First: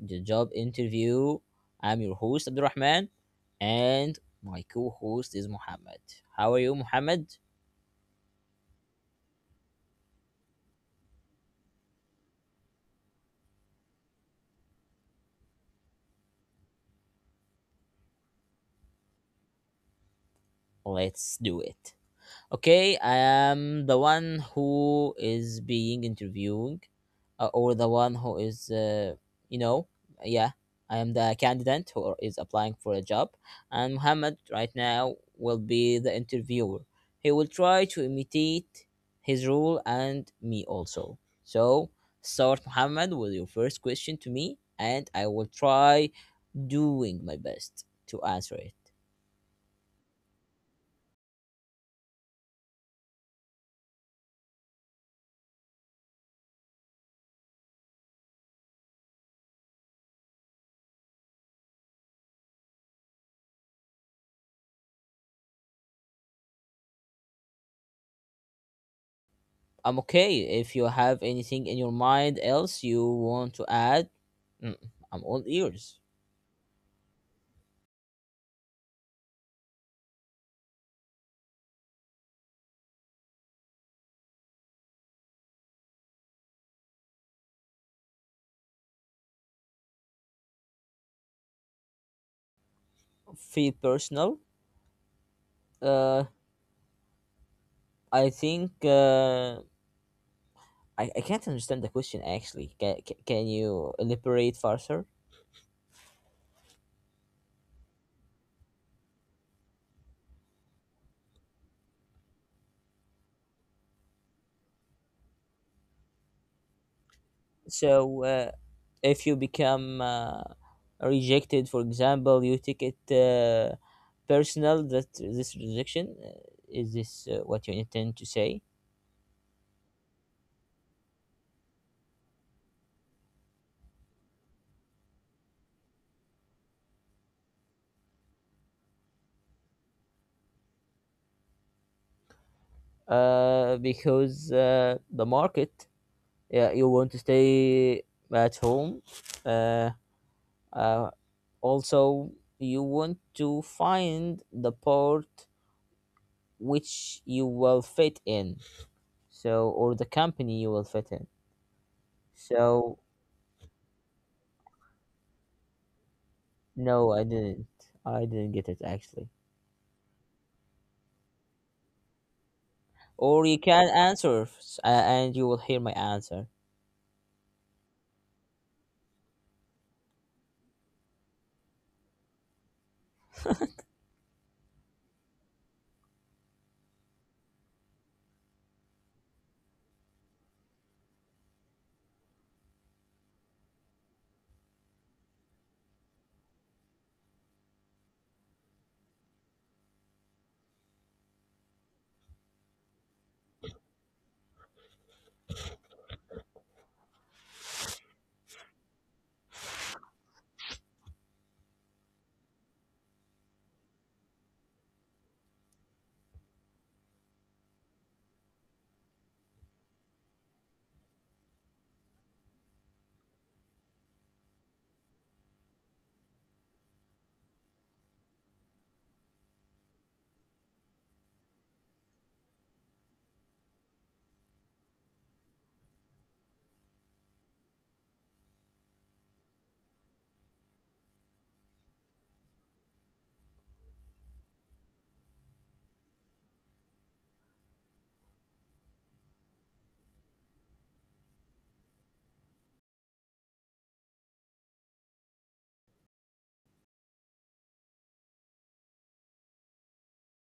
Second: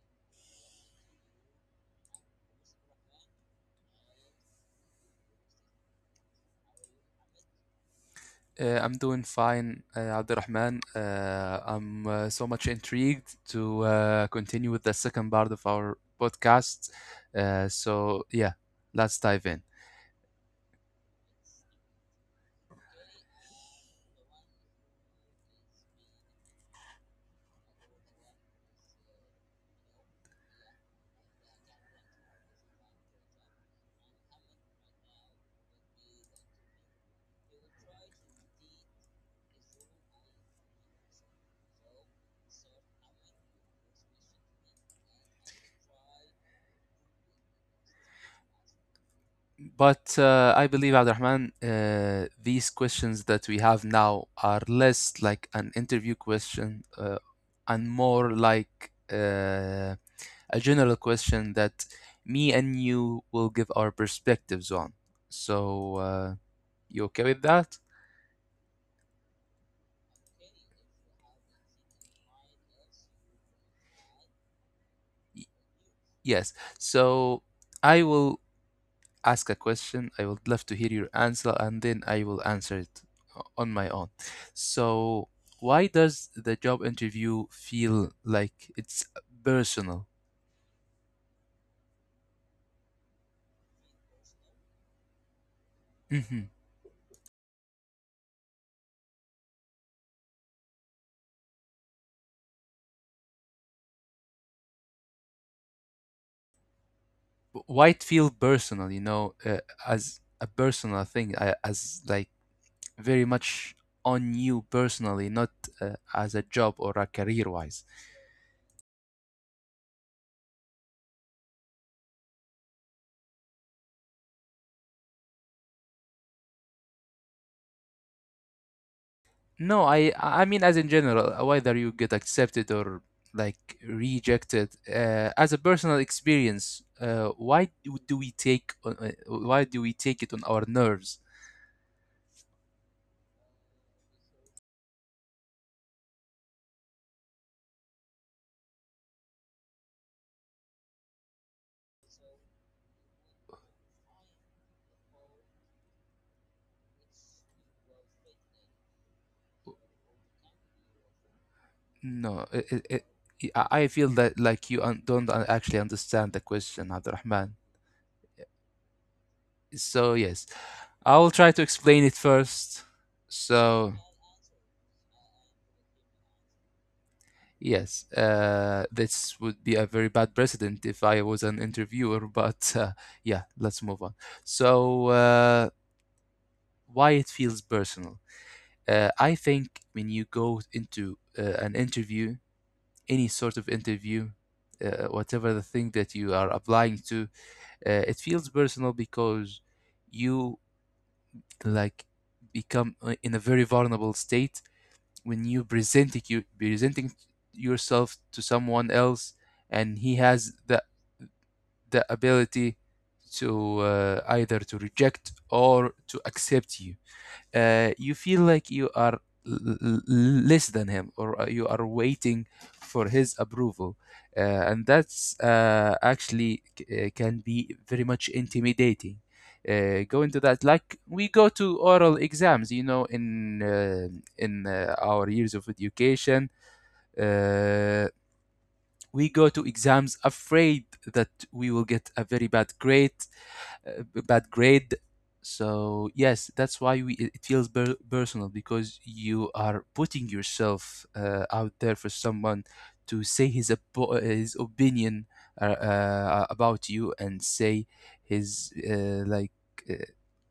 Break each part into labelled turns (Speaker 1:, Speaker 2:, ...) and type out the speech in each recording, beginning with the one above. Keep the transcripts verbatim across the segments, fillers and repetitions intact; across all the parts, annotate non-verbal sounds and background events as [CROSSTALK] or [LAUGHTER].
Speaker 1: the job interview. I'm your host Abdurrahman and my co-host is Muhammad. How are you Muhammad?
Speaker 2: Uh, I'm doing fine, uh, Abdurrahman. Uh, I'm uh, so much intrigued to uh, continue with the second part of our podcast. Uh, so, yeah, let's dive in.
Speaker 1: Let's do it. Okay, I am the one who is being interviewing, uh, or the one who is, uh, you know, yeah, I am the candidate who is applying for a job, and Muhammad right now will be the interviewer. He will try to imitate his role and me also. So, start Muhammad with your first question to me, and I will try doing my best to answer it.
Speaker 2: But uh, I believe, Abdurrahman, uh, these questions that we have now are less like an interview question uh, and more like uh, a general question that me and you will give our perspectives on. So, uh, you okay with that?
Speaker 1: I'm okay. If you have anything in your mind else you want to add, mm, I'm all ears.
Speaker 2: Yes. So I will ask a question. I would love to hear your answer, and then I will answer it o- on my own. So, why does the job interview feel like it's personal?
Speaker 1: Feel personal. Uh,
Speaker 2: hmm
Speaker 1: I think uh, I, I can't understand the question actually. Can, can, can you elaborate further?
Speaker 2: Why it feel personal? You know, uh, as a personal thing, uh, as like very much on you personally, not uh, as a job or a career-wise.
Speaker 1: So, uh, if you become uh, rejected, for example, you take it uh, personal that this rejection uh, is this uh, what you intend to say?
Speaker 2: No, I I mean as in general, whether you get accepted or like rejected, uh, as a personal experience, uh, why do do we take on- uh, why do we take it on our nerves?
Speaker 1: Uh, because uh, the market, yeah, you want to stay at home, uh, uh, also you want to find the part which you will fit in, so, or the company you will fit in,
Speaker 2: No, it,
Speaker 1: so
Speaker 2: it, it, I I feel that like you un don't un- actually understand the question,
Speaker 1: no, i
Speaker 2: Abdurrahman.
Speaker 1: didn't i didn't get it actually.
Speaker 2: So yes, I will try to explain it first.
Speaker 1: Or you can
Speaker 2: So.
Speaker 1: answer s- a- and you will hear my answer.
Speaker 2: Yes, uh, this would be a very bad precedent if I was an interviewer, [LAUGHS] but uh, yeah, let's move on. So, uh, why it feels personal? Uh, I think when you go into uh, an interview, any sort of interview, uh, whatever the thing that you are applying to, uh, it feels personal because you like become uh, in a very vulnerable state when you presenting you presenting yourself to someone else and he has the the ability to uh, either to reject or to accept you, uh, you feel like you are l- l- less than him or uh, you are waiting for his approval, uh, and that's uh, actually c- uh, can be very much intimidating, uh, go into that like we go to oral exams, you know, in uh, in uh, our years of education. uh, we go to exams afraid that we will get a very bad grade, uh, b- bad grade. So yes, that's why we, it it feels per- personal because you are putting yourself uh, out there for someone to say his op- his opinion uh, uh, about you and say his uh, like uh,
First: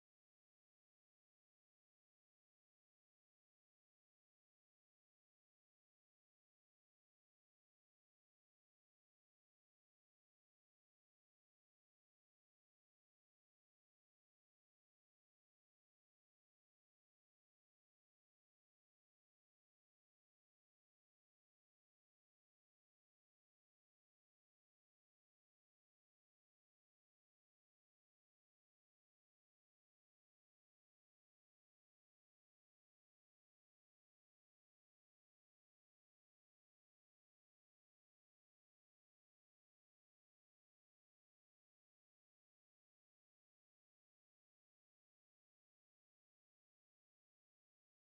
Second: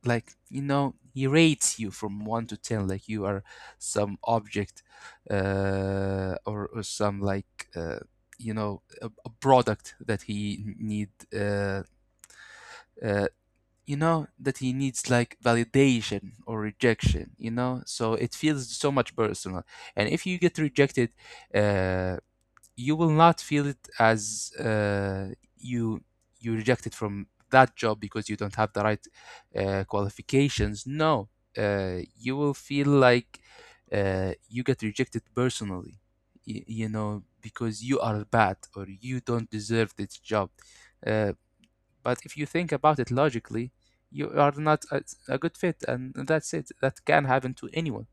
Speaker 2: like you know he rates you from one to ten like you are some object, uh, or, or some like uh, you know a, a product that he need. Uh, uh, you know that he needs like validation or rejection, you know, so it feels so much personal. And if you get rejected, uh, you will not feel it as uh, you you rejected from that job because you don't have the right uh, qualifications, no. Uh, you will feel like uh, you get rejected personally, y- you know, because you are bad or you don't deserve this job, uh, but if you think about it logically, you are not a, a good fit, and that's it. That can happen to anyone.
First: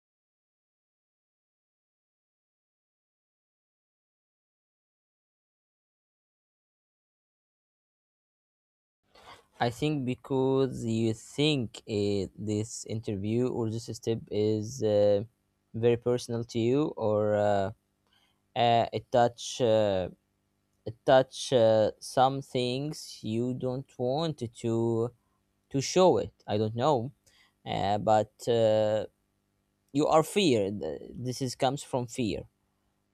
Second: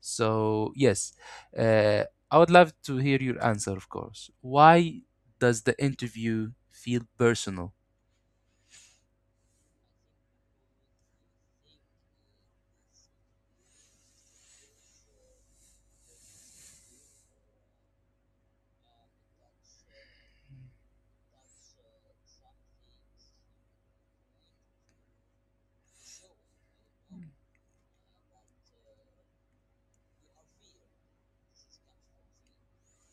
Speaker 2: So, yes, uh, I would love to hear your answer, of course. Why does the interview feel personal?
Speaker 1: I think because you think uh, this interview or this step is uh, very personal to you, or uh, uh, it touch uh, it touch uh, some things you don't want to to show it, i don't know. Uh, but uh, you are feared, this is comes from fear.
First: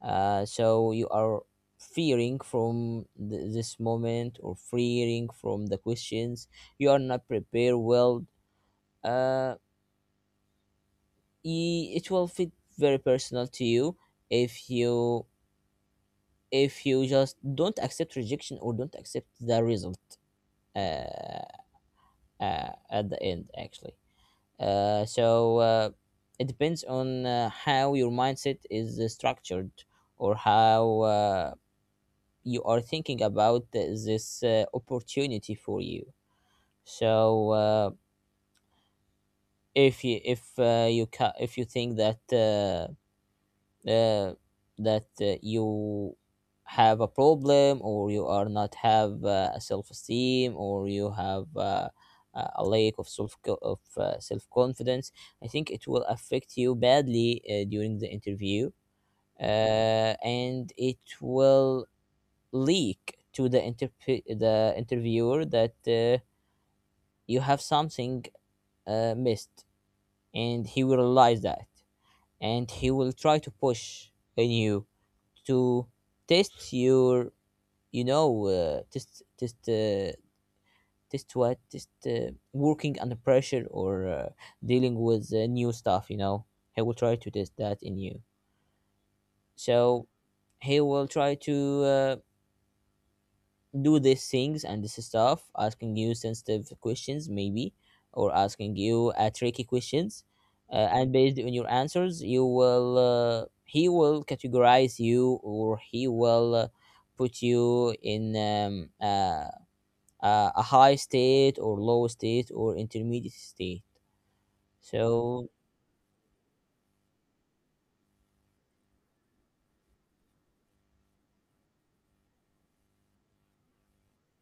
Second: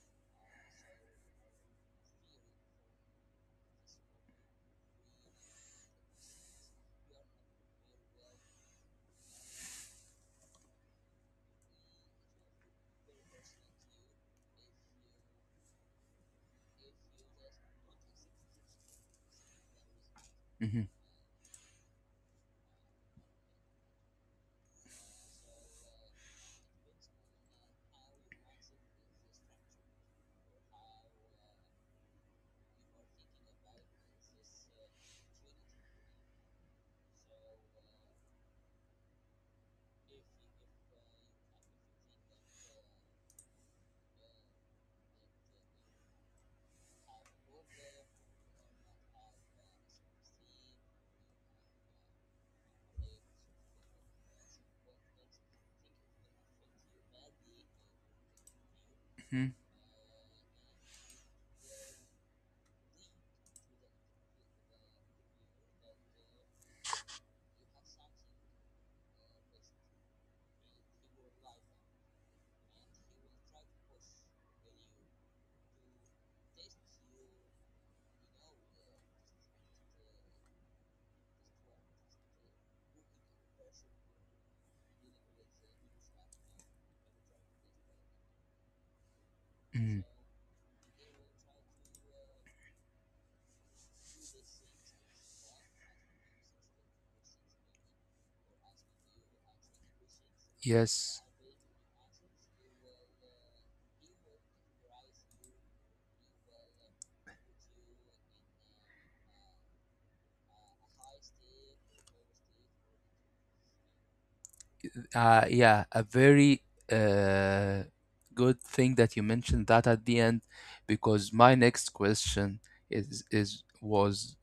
Speaker 1: uh, so you are fearing from th- this moment, or fearing from the questions, you are not prepared well. uh, i- it will fit very personal to you if you, if you just don't accept rejection, or don't accept the result
Speaker 2: Mhm,
Speaker 1: uh, uh, at the end actually. uh, so uh, it depends on uh, how your mindset is uh, structured, or how uh, you are thinking about this uh, opportunity for you. so uh, if you, if uh, you ca- if you think that uh, uh, that uh, you have a problem, or you are not have uh, a self-esteem, or you have uh, a a lack of self of uh, self-confidence. I think it will affect you badly uh, during the interview
Speaker 2: mhm,
Speaker 1: uh, and it will leak to the interp- the interviewer that uh, you have something uh, missed, and he will realize that, and he will try to push on you to test your, you know uh, test test uh, test what test uh, working under pressure, or uh, dealing with uh, new stuff, you know he will try to test that in you.
Speaker 2: mhm.
Speaker 1: So he will try to uh, do these things and this stuff, asking you sensitive questions maybe, or asking you uh, tricky questions, uh, and
Speaker 2: Yes,
Speaker 1: based on your answers, you will uh, he will categorize you, or he will uh, put you in um, uh, uh, a high state, or low state, or intermediate state.
Speaker 2: uh,
Speaker 1: So
Speaker 2: yeah, a very uh, good thing that you mentioned that at the end, because my next question is is was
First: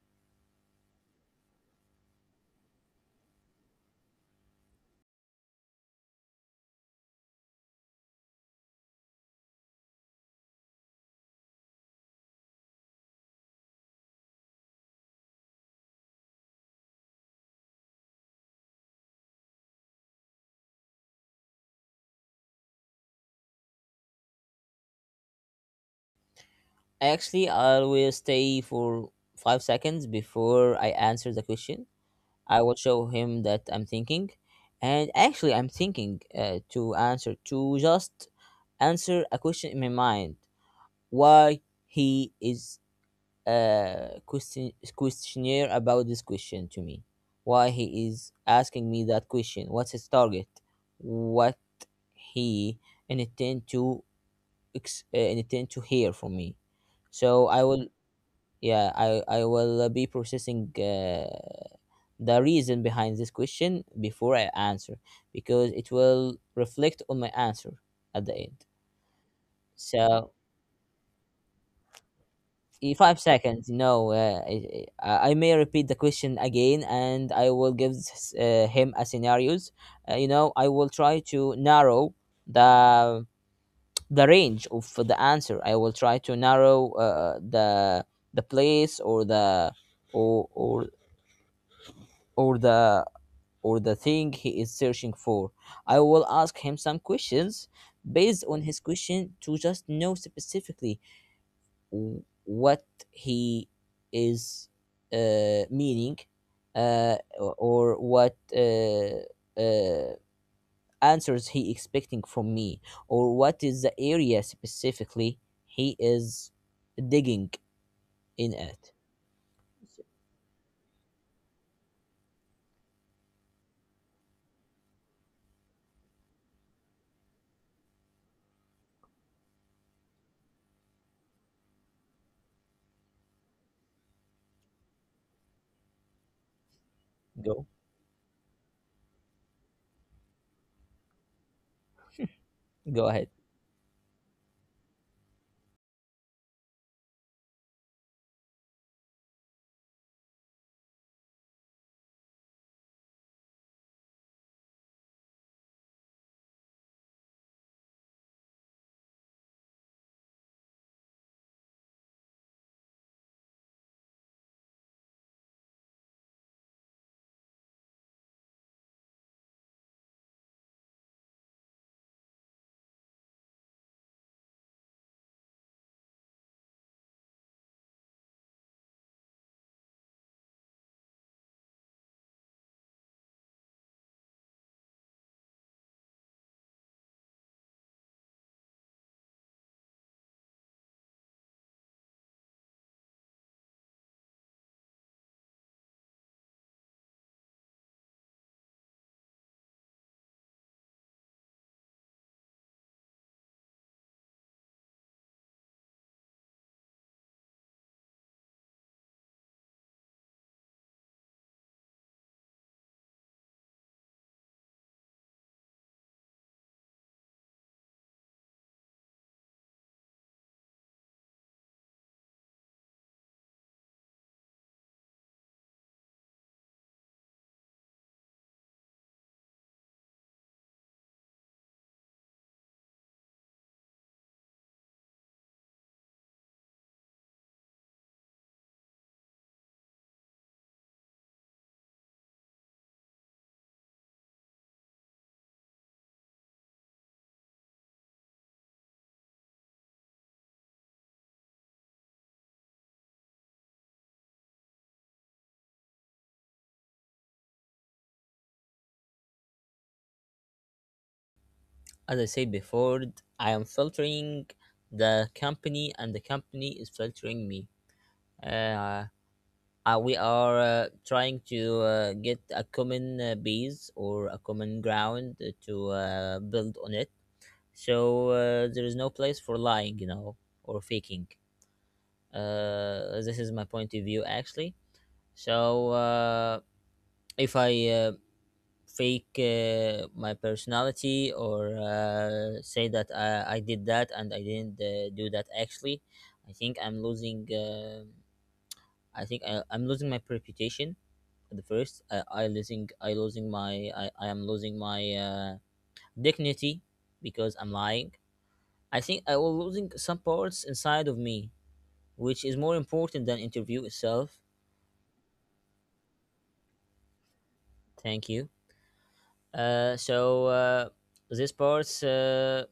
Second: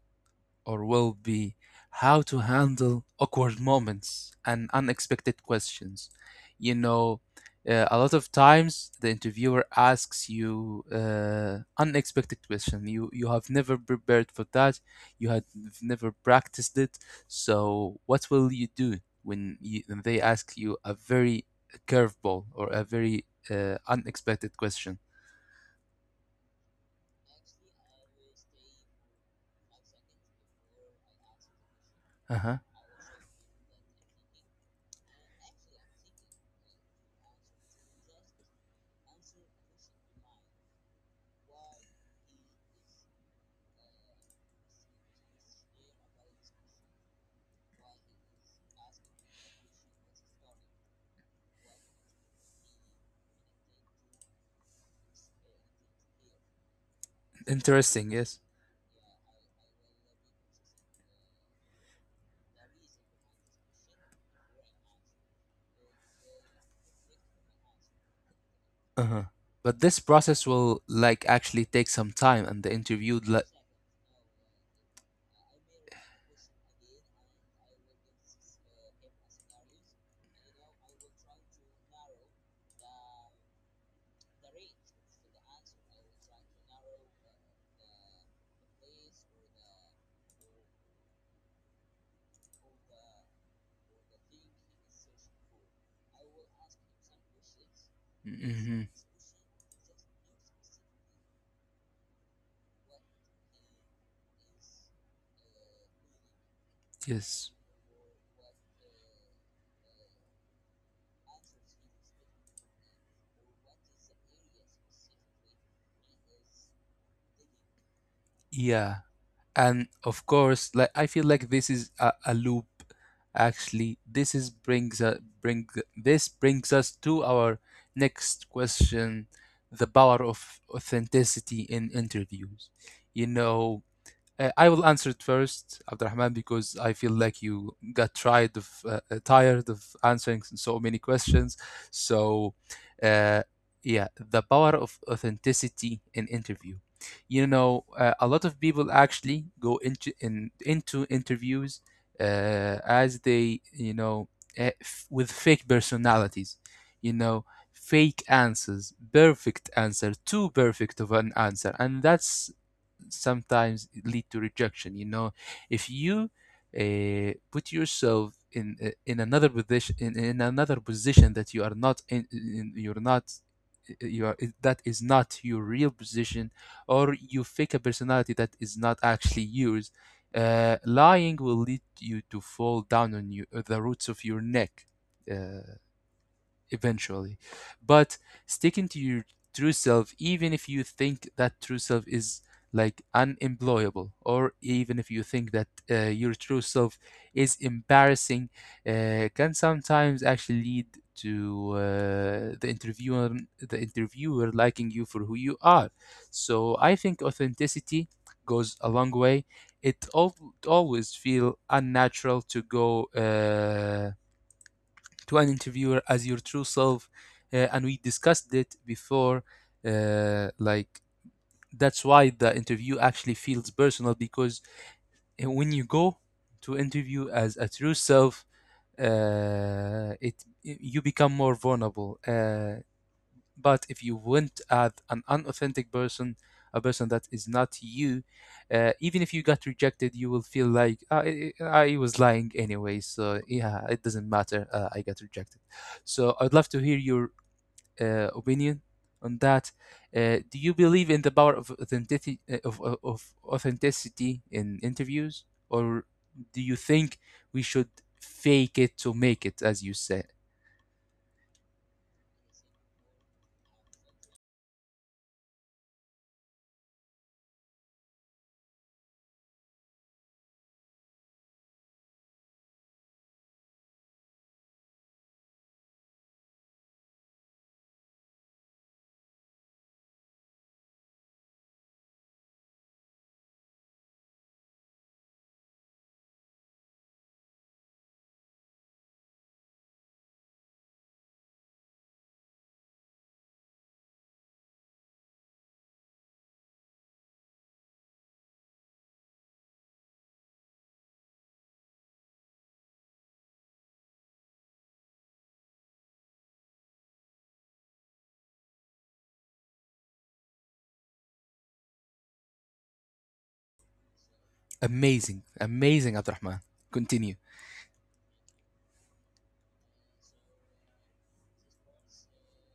Speaker 2: or will be how to handle awkward moments and unexpected questions. You know, uh, a lot of times the interviewer asks you uh, unexpected question. You you have never prepared for that. You had never practiced it. So what will you do when, you, when they ask you a very curveball or a very uh, unexpected question?
Speaker 1: actually, I always stay for five seconds before I answer the question.
Speaker 2: Uh huh.
Speaker 1: I will show him that I'm thinking. And actually, I'm thinking uh, to answer, to just answer a question in my mind why he is uh, question, questionnaire about this question to me. Why he is asking me that question? What's his target? What he intend to ex- uh, intend to hear from me. So I will,
Speaker 2: Interesting. Yes.
Speaker 1: yeah, I, I will uh, be processing Uh, the reason behind this question before I answer, because it will reflect on my answer at the end.
Speaker 2: Uh-huh. But this
Speaker 1: So,
Speaker 2: process will like actually take some time, and the
Speaker 1: in five
Speaker 2: interviewed like.
Speaker 1: seconds, no, uh, I, I I may repeat the question again, and I will give s- uh, him a scenarios. Uh, you know, I will try to narrow the the range of the answer. I will try to narrow uh, the the place, or the or or or the or the thing he is searching for. I will ask him some questions based on his
Speaker 2: Mhm.
Speaker 1: question to just know specifically w- what he is uh, meaning, uh,
Speaker 2: Yes,
Speaker 1: or what uh, uh, answers he expecting from me, or what is the area specifically he is digging in at.
Speaker 2: yeah, and of course, like I feel like this is a, a loop. Actually, this is brings uh, bring this brings us to our next question: the power of authenticity in interviews. You know, Uh, I will answer it first, Abdurrahman, because I feel like
Speaker 1: Go,
Speaker 2: you got tired of uh, uh, tired of answering so many questions. So,
Speaker 1: go ahead.
Speaker 2: uh, yeah, the power of authenticity in interview. You know, uh, a lot of people actually go into in, into interviews uh, as they, you know, uh, f- with fake personalities. You know, fake answers, perfect answer, too perfect of an answer, and that's sometimes lead to rejection. You know, if you uh, put yourself in uh, in another position in, in another position that you are not in, in you're not eh, you are that is not your real position, or you fake a personality that is not actually yours, uh, lying will lead you to fall down on you, the roots of your neck uh, eventually. But sticking to your true self, even if you think that true self is like unemployable, or even if you think that uh, your true self is embarrassing, uh, can sometimes actually lead to uh, the interviewer the interviewer liking you for who you are. So I think authenticity goes a long way. It al- always feel unnatural to go. Uh, to an interviewer as your true self, uh, and we discussed it before, uh, like that's why the interview actually feels personal because uh, when you go to interview as a true self, uh, it you become more vulnerable, uh, but if you went at an unauthentic person, a person that is not you, uh, even if you got rejected, you will feel like "Ah, I, I was lying anyway. So yeah, it doesn't matter. Uh, I got rejected." So I'd love to hear your uh, opinion on that. Uh, do you believe in the power of authenticity of, of of authenticity in interviews, or do you think we should fake it to make it, as you say?
Speaker 1: As I said before, I am filtering the company, and the company is filtering me. Uh, uh, we are uh, trying to uh, get a common uh, base, or a common ground uh, to uh, build on it. So uh, there is no place for lying, you know, or faking. Uh, this is my point of view, actually. So uh, if I uh, fake uh, my personality, or uh, say that I, I did that, and I didn't uh, do that actually. I think I'm losing. um I think I, I'm losing my reputation. At the first, I, I losing. I losing my. I, I am losing my uh, dignity, because I'm lying. I think I will losing some parts inside of me, which is more important than interview itself.
Speaker 2: Amazing, amazing, Abdurrahman. Continue.
Speaker 1: Thank you. Uh, so uh, these parts Uh,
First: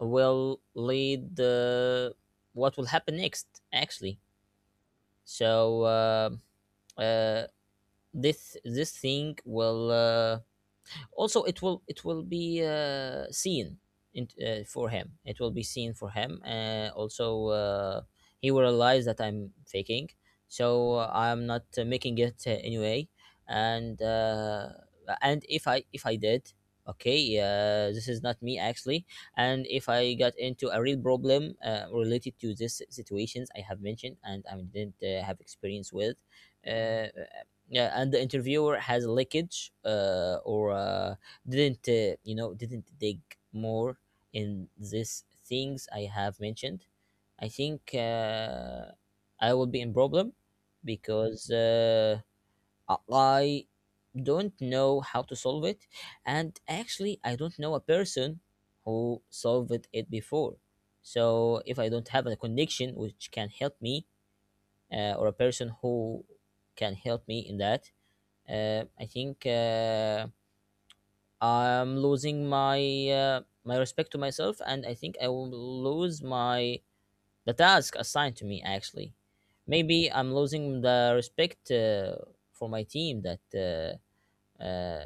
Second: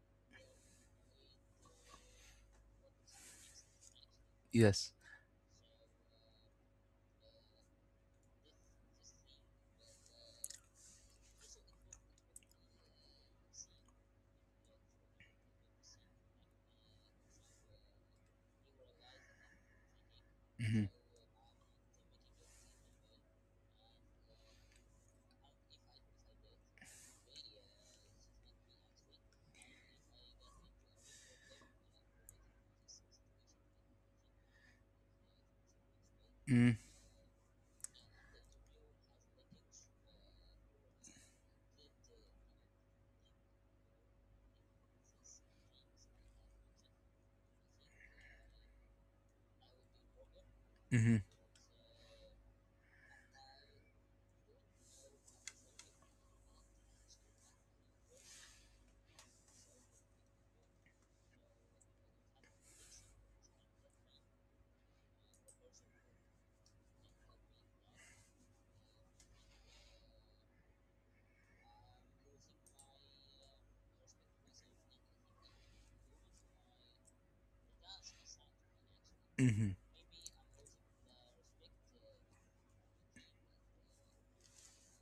Speaker 1: will lead the what will happen next actually.
Speaker 2: Yes.
Speaker 1: so uh, uh, this this thing will uh, also it will it will be uh, seen in, uh, for him, it will be seen for him uh, also uh, he will realize that I'm faking.
Speaker 2: Mhm.
Speaker 1: so uh, I'm not uh, making it uh, anyway. And uh, and if i if i did okay, uh, this is not me actually. And if I got into a real problem uh, related to this situations I have mentioned, and I didn't uh, have experience with
Speaker 2: Mm,
Speaker 1: uh, yeah, and the interviewer has leakage, uh, or uh, didn't uh, you know didn't dig more in these things I have mentioned. I think uh, I will be in problem,
Speaker 2: mhm,
Speaker 1: because uh, I I don't know how to solve it, and actually I don't know a person who solved it before. So if I don't have a connection which can help me, uh, or a person who can help me in that, uh, I think uh, I'm losing my uh, my respect to myself, and I think I will lose my the task assigned to me. Actually,
Speaker 2: mhm.
Speaker 1: maybe I'm losing the respect uh, for my team, that uh, uh,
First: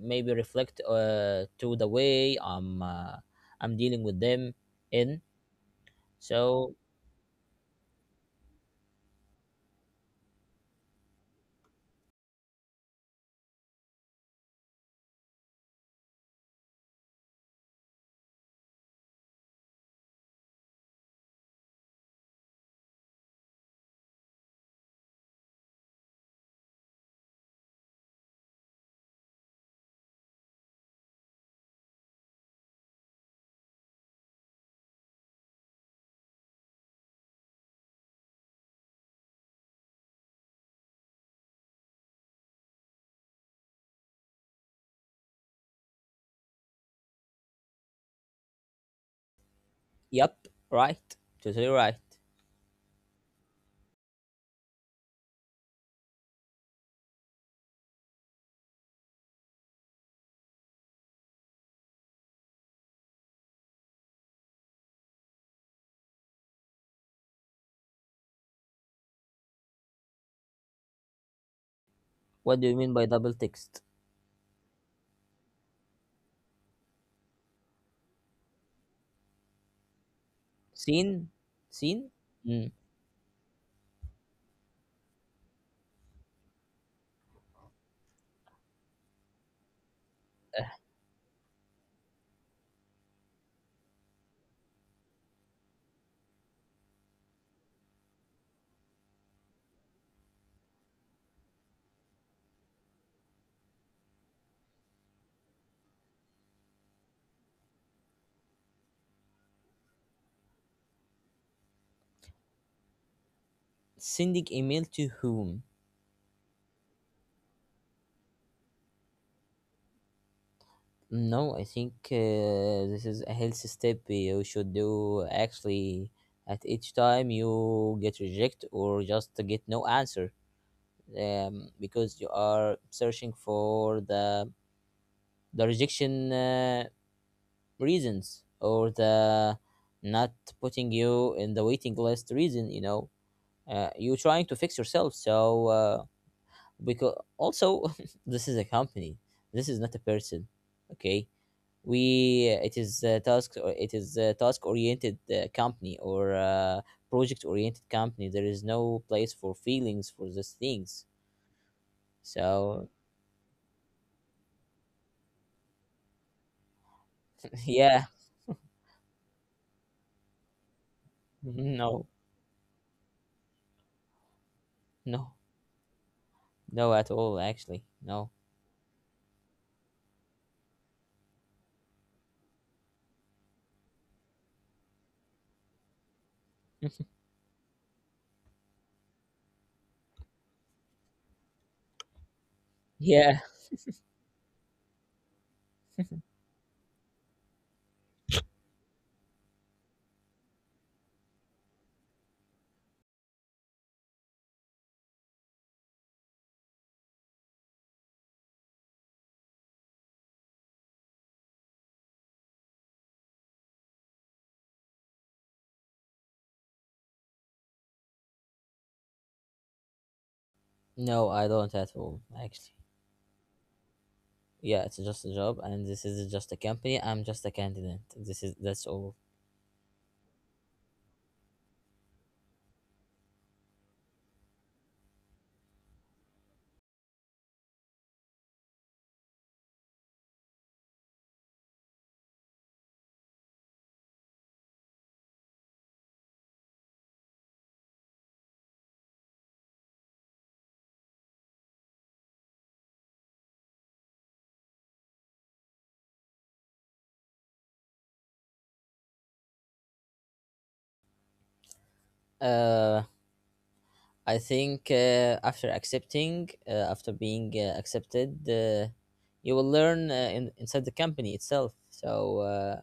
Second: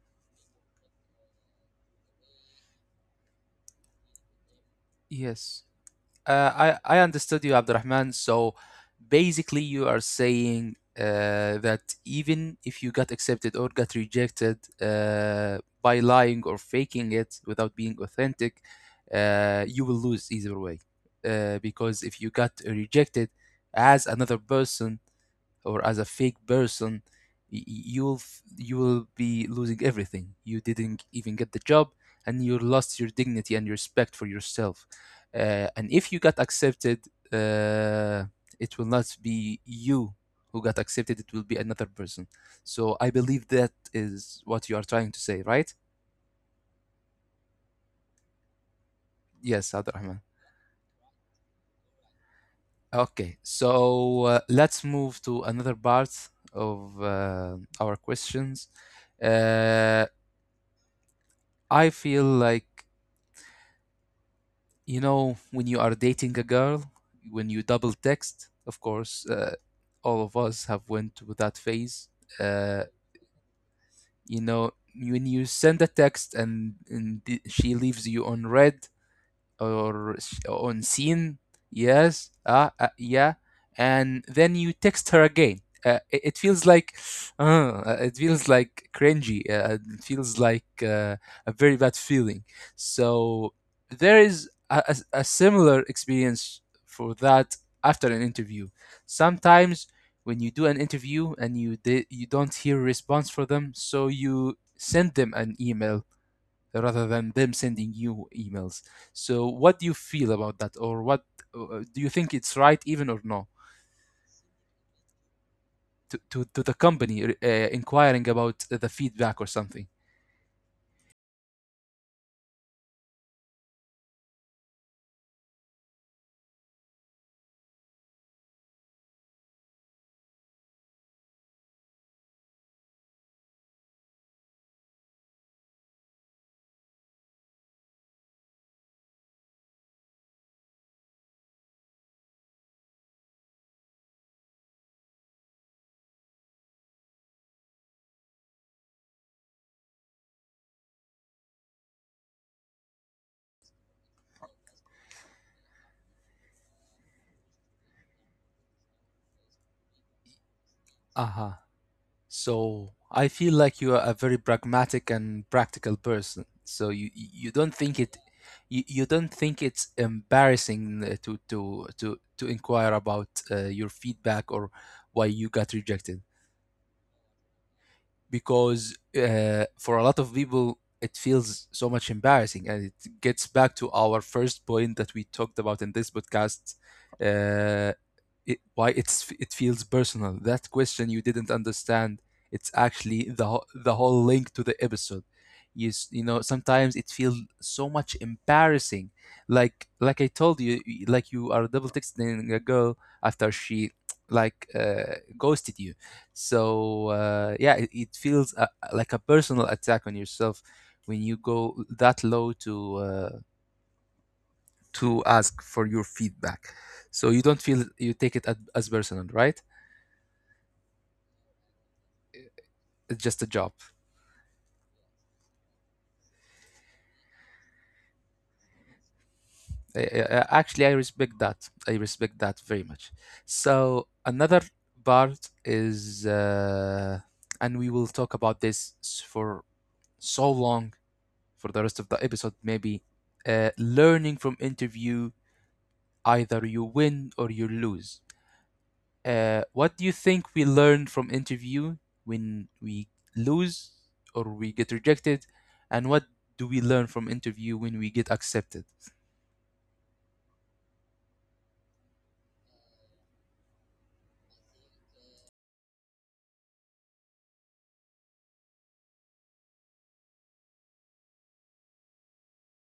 Speaker 1: maybe reflect uh, to the way I'm uh, I'm dealing with them in.
Speaker 2: Yes.
Speaker 1: So,
Speaker 2: Uh, I, I understood you, Abdurrahman. So basically, you are saying uh, that even if you got accepted or got rejected uh, by lying or faking it without being authentic, uh, you will lose either way. Uh, because if you got rejected as another person, or as a fake person, y- y- you'll f- you will be losing everything. You didn't even get the job, and you lost your dignity and respect for yourself. Uh, and if you got accepted, uh, it will not be you who got accepted. It will be another person. So I believe that is what you are trying to say, right? Yes, Abdurrahman.
Speaker 1: yep, right, totally right.
Speaker 2: Okay, so uh, let's move to another part of uh, our questions. Uh, I feel like, you know, when you are dating a girl, when you double text, of course, uh, all of us have went through that phase.
Speaker 1: What do you
Speaker 2: Uh,
Speaker 1: mean by double text?
Speaker 2: you know, when you send a text and, and th- she leaves you on red, or on
Speaker 1: Seen,
Speaker 2: scene.
Speaker 1: seen.
Speaker 2: Yes, uh,
Speaker 1: Mm.
Speaker 2: uh yeah. And then you text her again, uh, it, it feels like uh, uh, it feels like cringy, uh, it feels like uh, a very bad feeling. So there is a, a, a similar experience for that after an interview sometimes. When you do an interview and you di- you don't hear a response for them, so you send them an email rather than them sending you emails. So what do you feel about that, or what uh, do you think it's right, even or no,
Speaker 1: Sending email to whom?
Speaker 2: to to, to the company uh, inquiring about the feedback or something?
Speaker 1: No, I think uh, this is a healthy step you should do actually at each time you get reject, or just get no answer, um, because you are searching for the the rejection uh, reasons, or the not putting you in the waiting list reason, you know, uh, you trying to fix yourself. so uh, because also [LAUGHS] this is a company, this is not a person, okay, we, it is a task, or it is a task oriented uh, company, or uh project oriented company, there is no place for feelings for these things,
Speaker 2: Uh-huh. So
Speaker 1: so.
Speaker 2: I feel like you are a very pragmatic and practical person. So you you
Speaker 1: [LAUGHS]
Speaker 2: don't think
Speaker 1: Yeah.
Speaker 2: it you, you don't think it's embarrassing uh, to to
Speaker 1: No,
Speaker 2: to to inquire about uh, your feedback or why
Speaker 1: no,
Speaker 2: you got rejected.
Speaker 1: no at all, actually. No.
Speaker 2: Because uh, for a lot of people it feels so much embarrassing and it gets back to our first point that we talked about in this podcast,
Speaker 1: [LAUGHS]
Speaker 2: uh, it, why it's it feels personal. That question you didn't understand. It's actually
Speaker 1: Yeah,
Speaker 2: the wh- the whole link to the episode. You s- you know sometimes it feels so much embarrassing. Like like I told you, y- like you are double texting a girl after she like uh, ghosted you. So uh, yeah, it, it feels uh like a personal attack on yourself when you go that low to uh, to ask for your feedback. So you don't feel you take it at- as personal, right?
Speaker 1: no, I don't at all, actually.
Speaker 2: It's just a job.
Speaker 1: Yeah, it's just a job, and this is just a company, I'm just a candidate, this is that's all.
Speaker 2: Uh, uh, Actually, I respect that. I respect that very much. So another part is, uh, and we will talk about this s- for so long for the rest of the episode. Maybe uh, learning from interview, either you win or you lose. Uh, what do you think we learn from interview when we lose or we get rejected, and what do we learn from interview when we get accepted?
Speaker 1: uh I think uh, after accepting, uh, after being uh, accepted, uh, you will learn uh, in, inside the company itself. So uh,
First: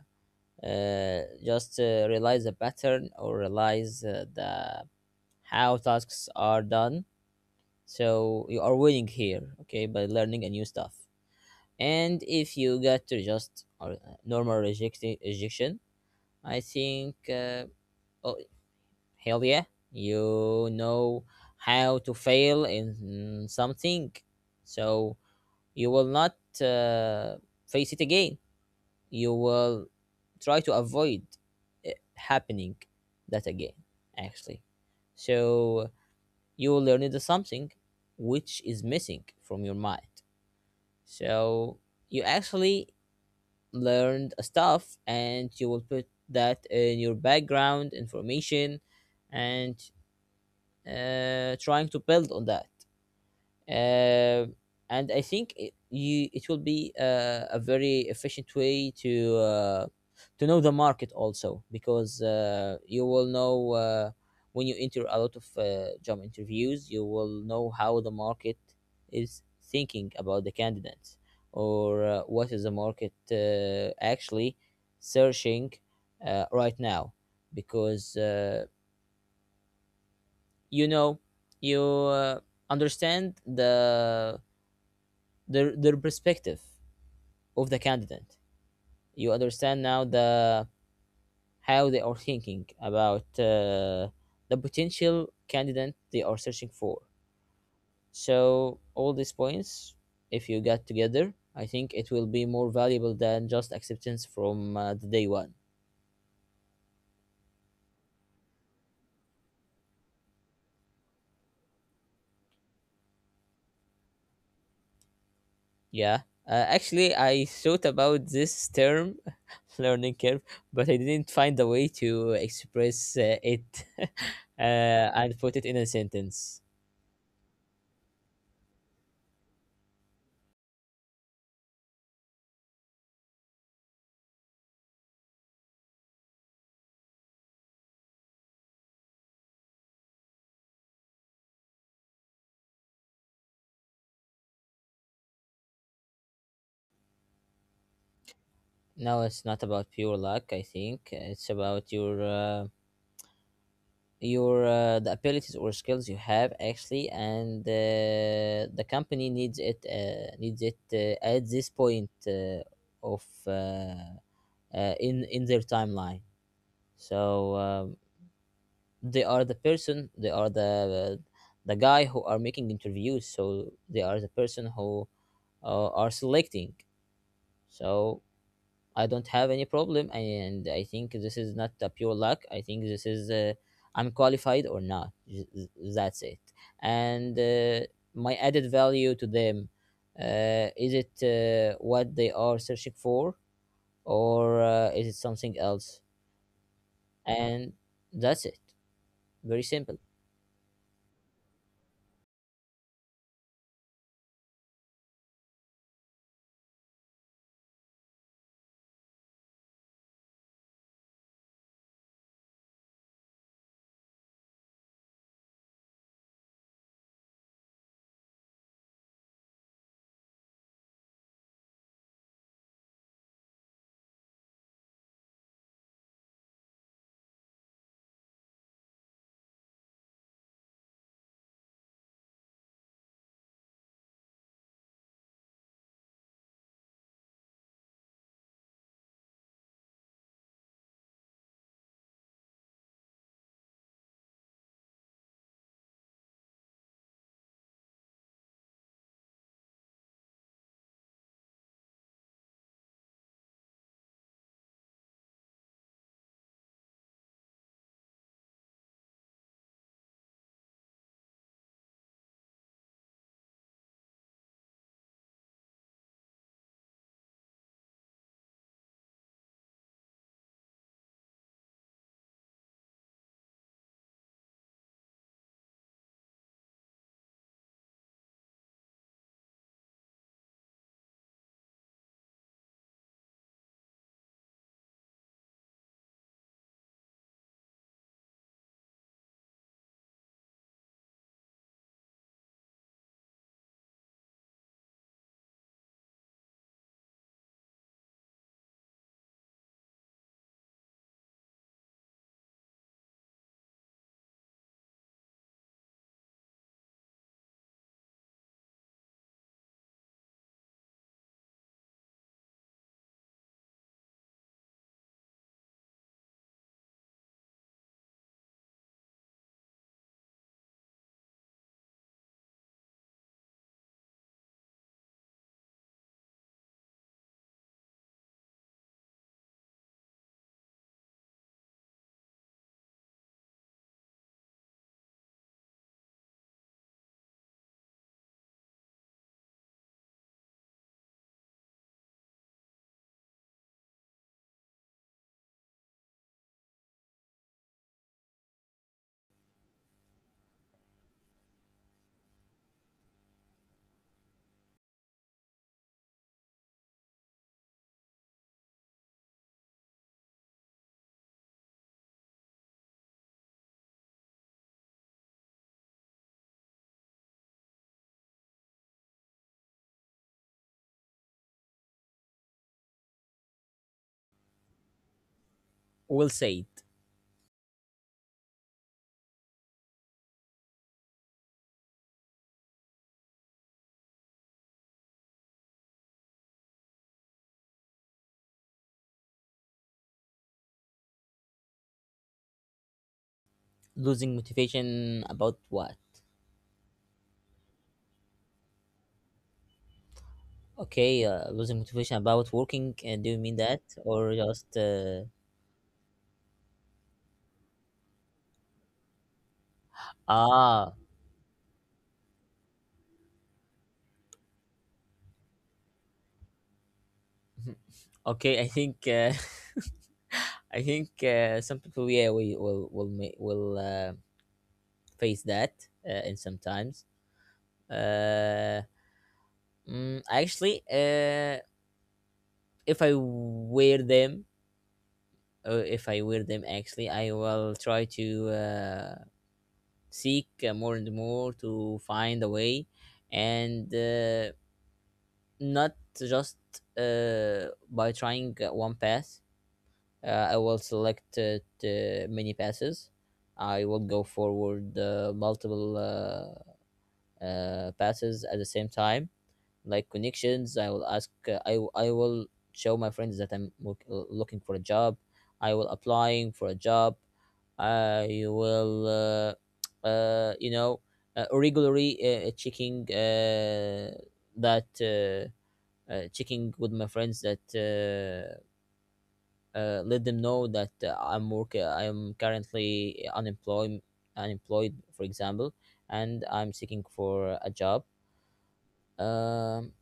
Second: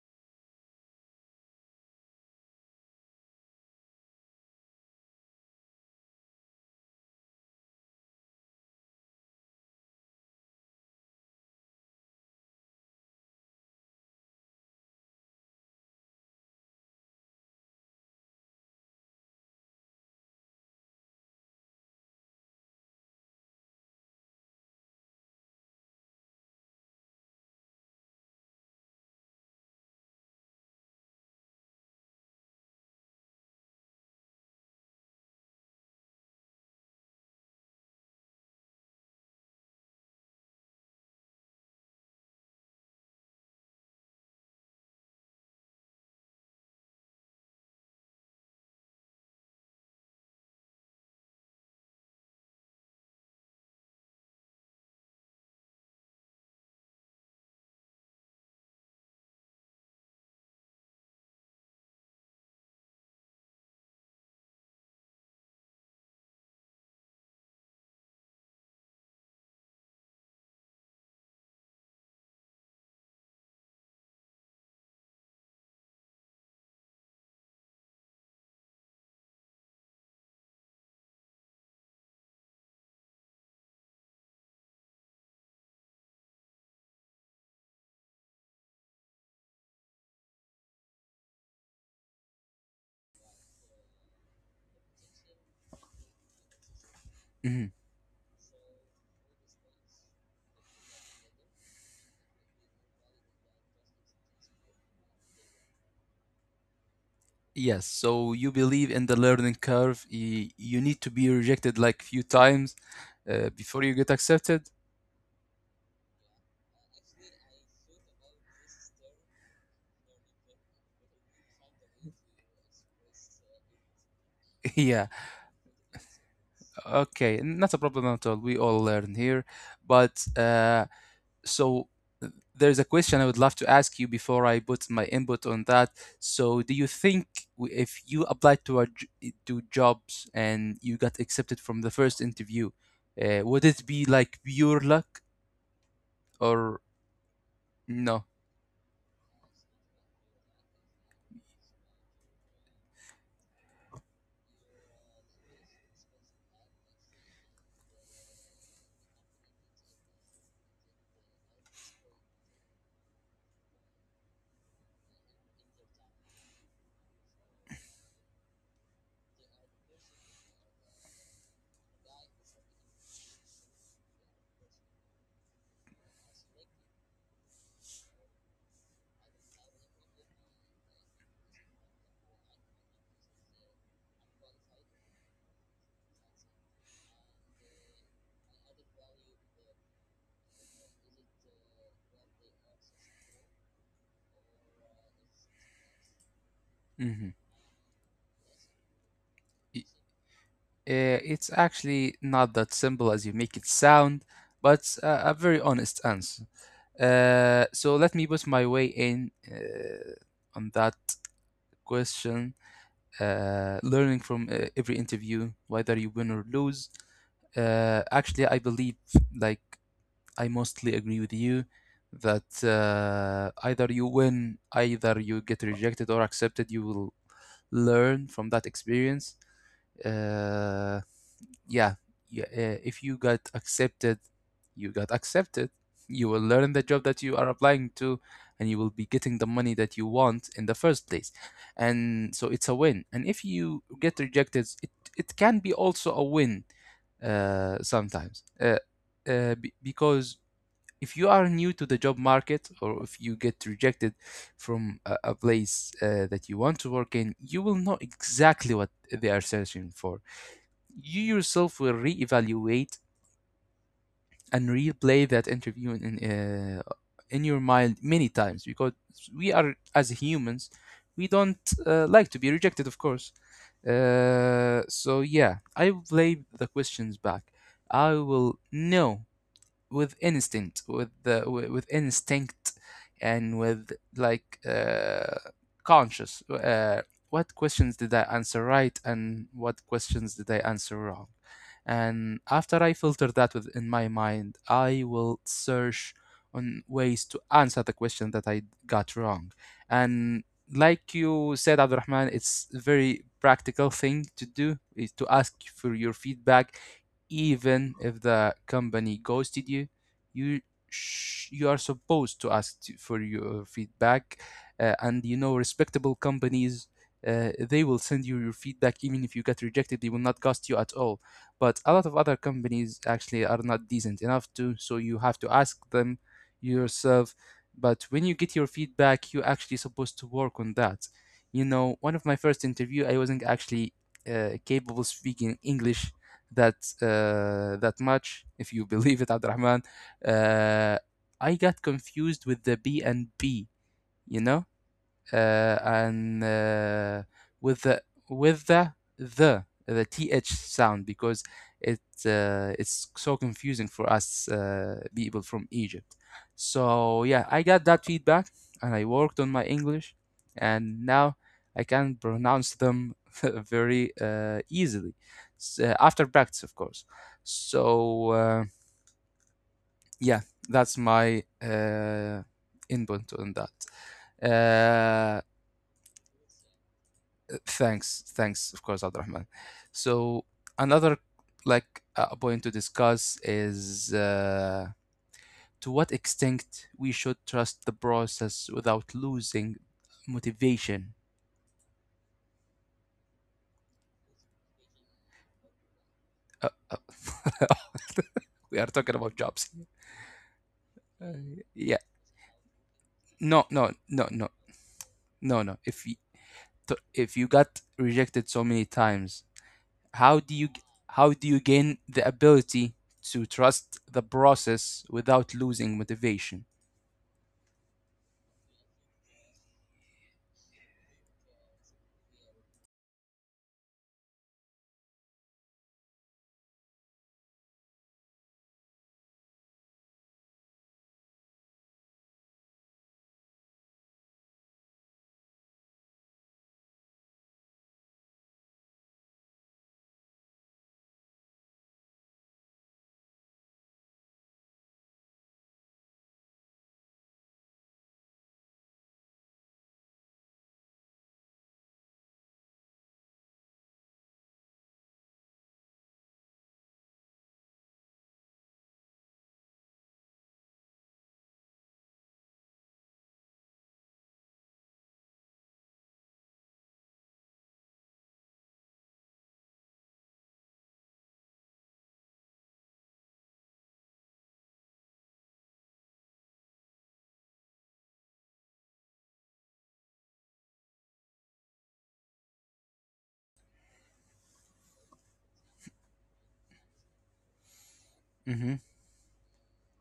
Speaker 1: uh, just uh, realize the pattern, or realize uh, the how tasks are done. So you are winning here, okay, by learning a new stuff. And if you get to just, or uh, normal rejection, rejection, I think uh, oh, hell yeah, you know how to fail in something, so you will not uh, face it again. You will try to avoid it happening that again, actually. So you will learned something which is missing from your mind. So you actually learned stuff, and you will put that in your background information, and uh, trying to build on that. Uh, and I think it, you it will be uh, a very efficient way to uh, to know the market also, because uh, you will know uh, when you enter a lot of uh, job interviews, you will know how the market is thinking about the candidates, or uh, what is the market uh, actually searching uh, right now, because Uh, you know you uh, understand the their, their perspective of the candidate. You understand now the how they are thinking about uh, the potential candidate they are searching for.
Speaker 2: Mhm.
Speaker 1: So all these points, if you get together, I think it will be more valuable than just acceptance from uh, the day one.
Speaker 2: Yes, so you believe in the learning curve. y- You need to be rejected like few times uh, before you get accepted.
Speaker 1: Yeah. Uh, actually, I thought about this term, [LAUGHS] learning curve, but I didn't find a way to express uh, it [LAUGHS]
Speaker 2: [LAUGHS] Yeah,
Speaker 1: uh, and put it in a sentence.
Speaker 2: okay, not a problem at all. We all learn here. But uh, so uh, there's a question I would love to ask you before I put my input on that. So do you think w- if you applied to a, j- to jobs and you got accepted from the first interview, uh, would it be like pure luck or no?
Speaker 1: No, it's not about pure luck. I think it's about your uh, your uh, the abilities or skills you have actually, and uh, the company needs it, uh, needs it uh, at this point uh, of uh, uh, in in their timeline. So. Um, they are the person they are the the guy who are making interviews, so they are the person who uh, are selecting. So i don't have any problem, and i think this is not a pure luck. I think this is uh, i'm qualified or not. Th- th- that's it. And uh, my added value to them, uh, is it uh, what they are searching for, or uh, is it something else?
Speaker 2: Hmm.
Speaker 1: And that's it. Very simple.
Speaker 2: Uh, it's actually not that simple as you make it sound, but it's a, a very honest answer. Uh, so let me put my way in uh, on that question. Uh, learning from uh, every interview, whether you win or lose. Uh, actually, I believe, like, I mostly agree with you that uh, either you win, either you get rejected or accepted, you will learn from that experience. Uh, yeah, yeah uh, if you got accepted, you got accepted, you will learn the job that you are applying to, and you will be getting the money that you want in the first place, and so it's a win. And if you get rejected it, it can be also a win uh, sometimes uh, uh, be- because if you are new to the job market, or if you get rejected from a, a place uh, that you want to work in, you will know exactly what they are searching for. You yourself will reevaluate and replay that interview in in, uh, in your mind many times, because we are as humans, we don't uh, like to be rejected, of course. Uh, so yeah, I will play the questions back. I will know with instinct, with the with, with instinct, and with like uh, conscious, uh, what questions did I answer right and what questions did I answer wrong. And after I filter that within my mind, I will search on ways to answer the question that I got wrong. And like you said, Abdurrahman, it's a very practical thing to do is to ask for your feedback. Even if the company ghosted you, you sh- you are supposed to ask to, for your feedback. Uh, and you know, respectable companies, uh, they will send you your feedback. Even if you get rejected, they will not ghost you at all. But a lot of other companies actually are not decent enough to, so you have to ask them yourself. But when you get your feedback, you're actually supposed to work on that. You know, one of my first interview, I wasn't actually uh, capable speaking English that uh, that much, if you [LAUGHS] believe it, Abdurrahman, uh, I got confused with the B and B. You know, uh, and uh, with the with the the the th sound, because it uh, it's so confusing for us uh, people from Egypt. So yeah, I got that feedback and I worked on my English, and now I can pronounce them [LAUGHS] very uh, easily. S- uh, after practice, of course. So uh, yeah, that's my uh, input on that. Uh,
Speaker 1: Well said.
Speaker 2: Thanks, thanks, of course, Abdurrahman. So another like uh, point to discuss is uh, to what extent we should trust the process without losing motivation.
Speaker 1: Losing motivation about what?
Speaker 2: Uh, uh, [LAUGHS] we are talking about jobs.
Speaker 1: Okay, uh,
Speaker 2: Uh,
Speaker 1: losing
Speaker 2: yeah,
Speaker 1: motivation about working. Uh, do you mean
Speaker 2: no,
Speaker 1: that,
Speaker 2: no, no,
Speaker 1: or
Speaker 2: no,
Speaker 1: just uh?
Speaker 2: no, no. If you t- if you got rejected so many times, how do you,
Speaker 1: Ah?
Speaker 2: how do you gain the ability to trust the process without losing motivation?
Speaker 1: [LAUGHS] Okay, I think uh, [LAUGHS] I think uh, some people, yeah, we will will ma- will uh, face that uh, in some times. Uh, mm, Actually, uh, if I wear them, uh, if I wear them, actually, I will try to uh, seek uh, more and more to find a way, and. Uh, not just uh, by trying uh, one pass. Uh, I will select uh, the many passes. I will go forward uh, multiple uh, uh, passes at the same time, like connections. I will ask. Uh, I w- I will show my friends that I'm look- looking for a job. I will applying for a job. I will, uh, [TSK] uh, you know, uh, regularly uh, checking uh, that. Uh, uh, checking with my friends that uh, uh, let them know that uh, I'm work uh, I'm currently unemployed unemployed, for example, and I'm seeking for a job.
Speaker 2: Mm-hmm.
Speaker 1: um,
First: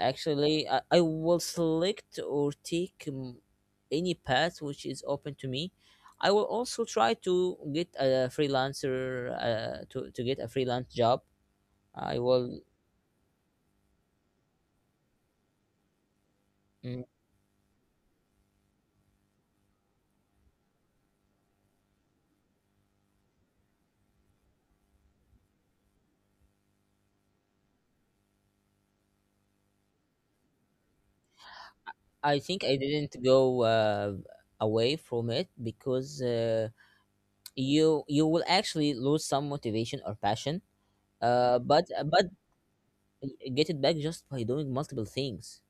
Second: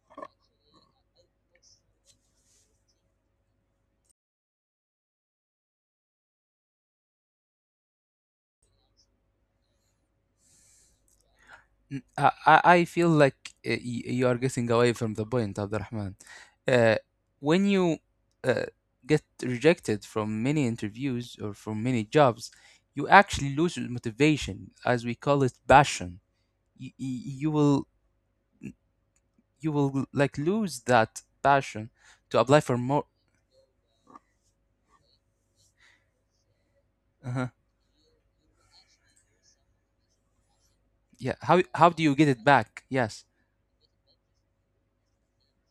Speaker 1: Actually, I, I will select or take um, any path which is open to me. I will also try to get a freelancer, uh, to, to get a freelance job.
Speaker 2: Mm,
Speaker 1: I
Speaker 2: I,
Speaker 1: will
Speaker 2: I I feel like uh, y- you are getting away from the point, Abdurrahman. Uh,
Speaker 1: mm,
Speaker 2: when you uh, get rejected from many interviews or from many jobs, you actually lose your motivation, as we call it, passion. You, you will, you will like lose that passion to
Speaker 1: I
Speaker 2: apply
Speaker 1: think I
Speaker 2: for more.
Speaker 1: didn't go uh, away from it, because uh,
Speaker 2: Uh.
Speaker 1: you you will actually lose some motivation or passion
Speaker 2: Yeah.
Speaker 1: uh
Speaker 2: How
Speaker 1: but
Speaker 2: how do
Speaker 1: uh,
Speaker 2: you
Speaker 1: but
Speaker 2: get it back? Yes.
Speaker 1: get it back just by doing multiple things.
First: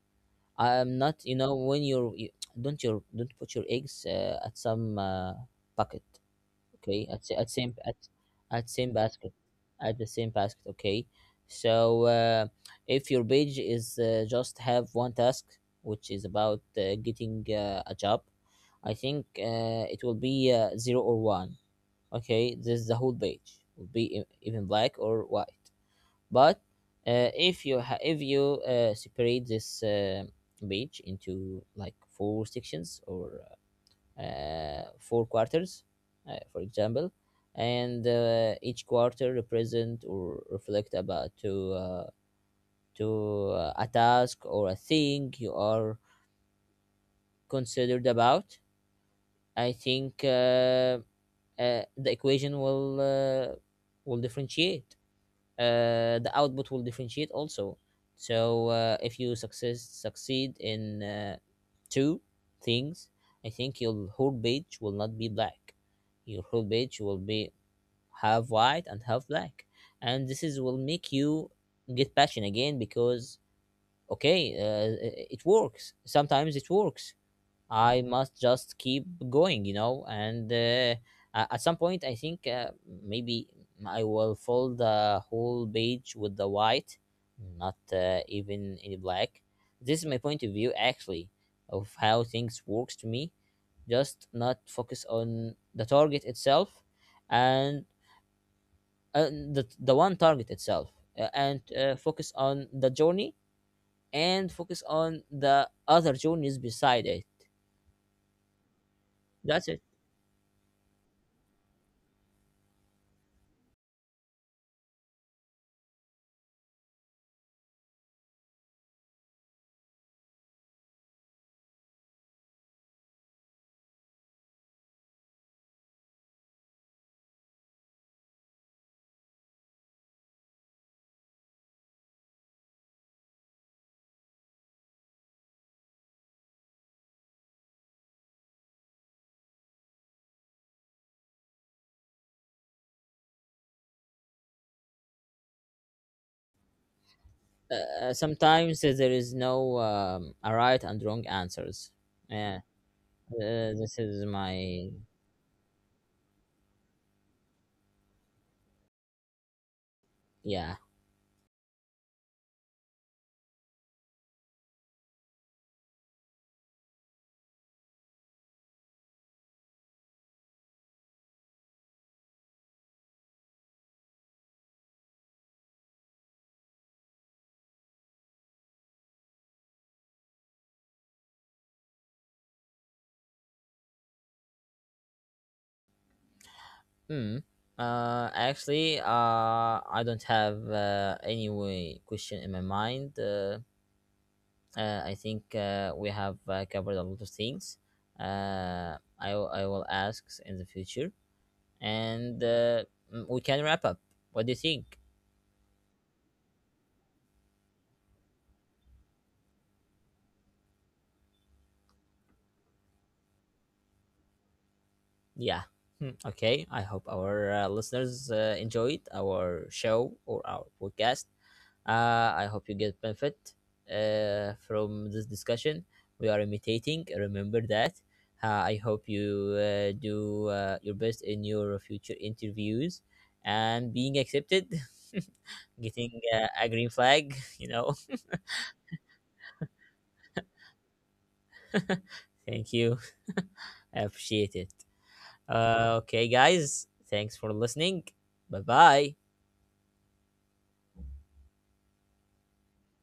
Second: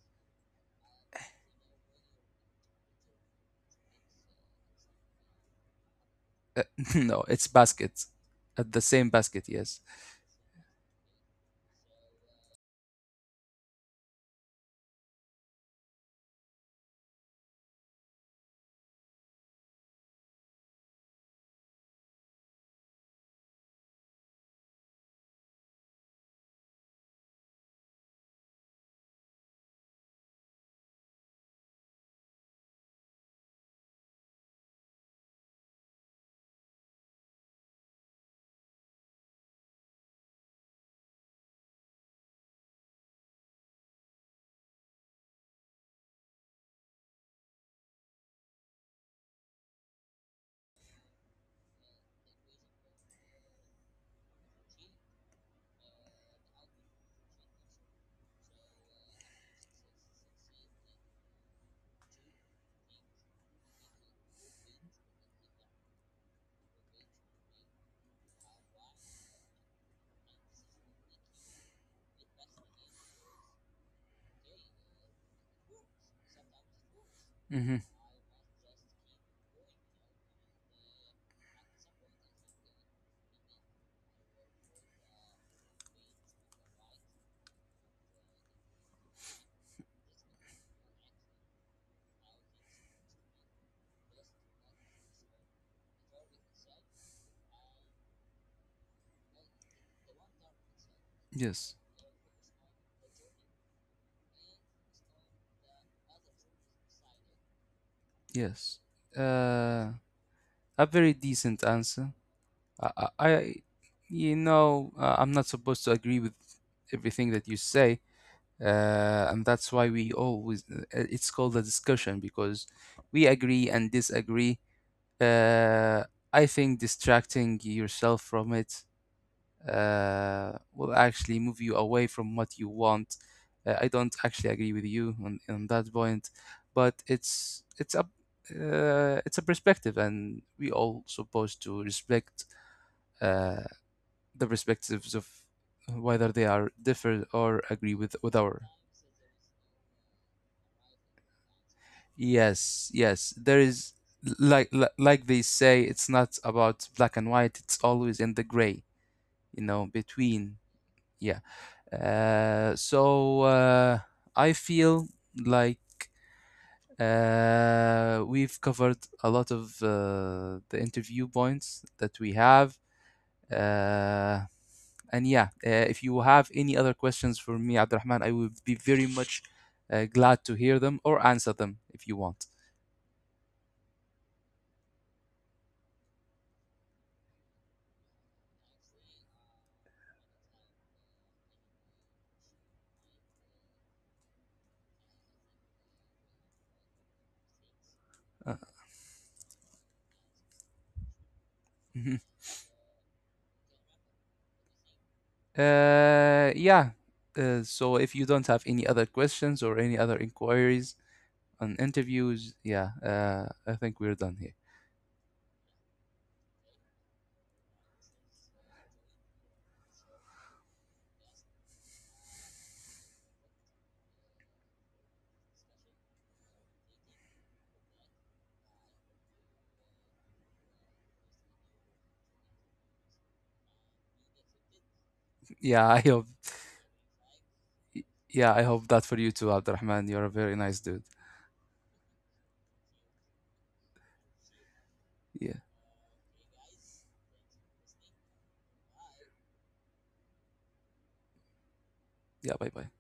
Speaker 1: I'm not, you know, when you're you, [TSK] don't your don't put your eggs uh, at some uh, bucket.
Speaker 2: Uh, [LAUGHS]
Speaker 1: Okay, at,
Speaker 2: no,
Speaker 1: sa-
Speaker 2: it's
Speaker 1: at same at
Speaker 2: baskets
Speaker 1: at
Speaker 2: at the
Speaker 1: same
Speaker 2: same
Speaker 1: basket,
Speaker 2: basket. Yes.
Speaker 1: at the same basket. Okay, so uh, if your page is uh, just have one task, which is about uh, getting uh, a job, i think uh, it will be uh, zero or one. Okay, this is the whole page would be e- even black or white. But uh, if you ha- if you uh, separate this uh, page into like four sections, or uh, four quarters, uh, for example, and uh, each quarter represent or reflect about to, uh, to uh, a task or a thing you are considered about, i think uh, uh, the equation will uh, will differentiate, uh, the output will differentiate also. So uh, if you success succeed in uh, two things, I think your whole page will not be black. Your whole page will be half white and half black, and this is will make you get passion again, because okay, uh, it it works. Sometimes it works.
Speaker 2: Mm-hmm.
Speaker 1: I must just keep going, you know. And uh, a- at some point, I think uh, maybe I will fill the whole page with the white, not uh, even in black. This is my point of view, actually, of how things works to me. Just not focus on the target itself, and uh, the the one target itself, uh, and
Speaker 2: Yes.
Speaker 1: uh, focus on the journey and focus on the other journeys beside it.
Speaker 2: Yes.
Speaker 1: That's it.
Speaker 2: Uh, a very decent answer. I, I, I- you know, uh, I'm not supposed to agree with everything that you say, uh, and that's why we always uh, uh, it's called a discussion, because we agree and disagree. Uh, I think distracting yourself from it uh, will actually move you away from what you want. Uh, I don't actually agree with you on, on that point, but it's it's a uh, it's a perspective, and we all supposed to respect uh, the perspectives of whether they are differ or agree
Speaker 1: Uh,
Speaker 2: with with our.
Speaker 1: sometimes there is no um, a right and wrong answers. Yeah,
Speaker 2: Yes, yes, there
Speaker 1: uh,
Speaker 2: is,
Speaker 1: this is
Speaker 2: like
Speaker 1: my.
Speaker 2: li- like they say, it's not about black and white. It's always in the gray, you know, between.
Speaker 1: Yeah.
Speaker 2: Yeah. Uh, so uh, I feel like uh, we've covered a lot of uh, the interview points that we have. Uh, and yeah, uh, if you have any other questions for me, Abdurrahman, I would be very much uh, glad to hear them or answer them if you want.
Speaker 1: Hmm. Uh, actually, uh, I don't have uh, any way question in my mind. Uh, uh, I think uh, we have uh, covered a lot of things.
Speaker 2: Uh,
Speaker 1: Uh, I w- I will ask in the future,
Speaker 2: [LAUGHS] mhm.
Speaker 1: and uh, mm, we can wrap up. What do you think?
Speaker 2: Uh, yeah. Uh, so if you don't have any other questions or any other inquiries on interviews, yeah, uh, I think we're done here.
Speaker 1: Yeah. Hmm. Okay, I hope our uh, listeners uh, enjoyed our show or our podcast. Uh, I hope you get benefit uh, from this discussion. We are imitating. Remember that. Uh, I hope you uh, do uh, your best in your future interviews and being accepted, [LAUGHS]
Speaker 2: Yeah, I
Speaker 1: getting
Speaker 2: hope.
Speaker 1: uh, a green flag, [LAUGHS] you know.
Speaker 2: Yeah, I hope that for you too, Abdurrahman. You're a very nice dude.
Speaker 1: [LAUGHS] Thank you. [LAUGHS] I appreciate it.
Speaker 2: Yeah.
Speaker 1: Uh, okay, guys, thanks for listening. Bye bye.
Speaker 2: Yeah. Bye bye.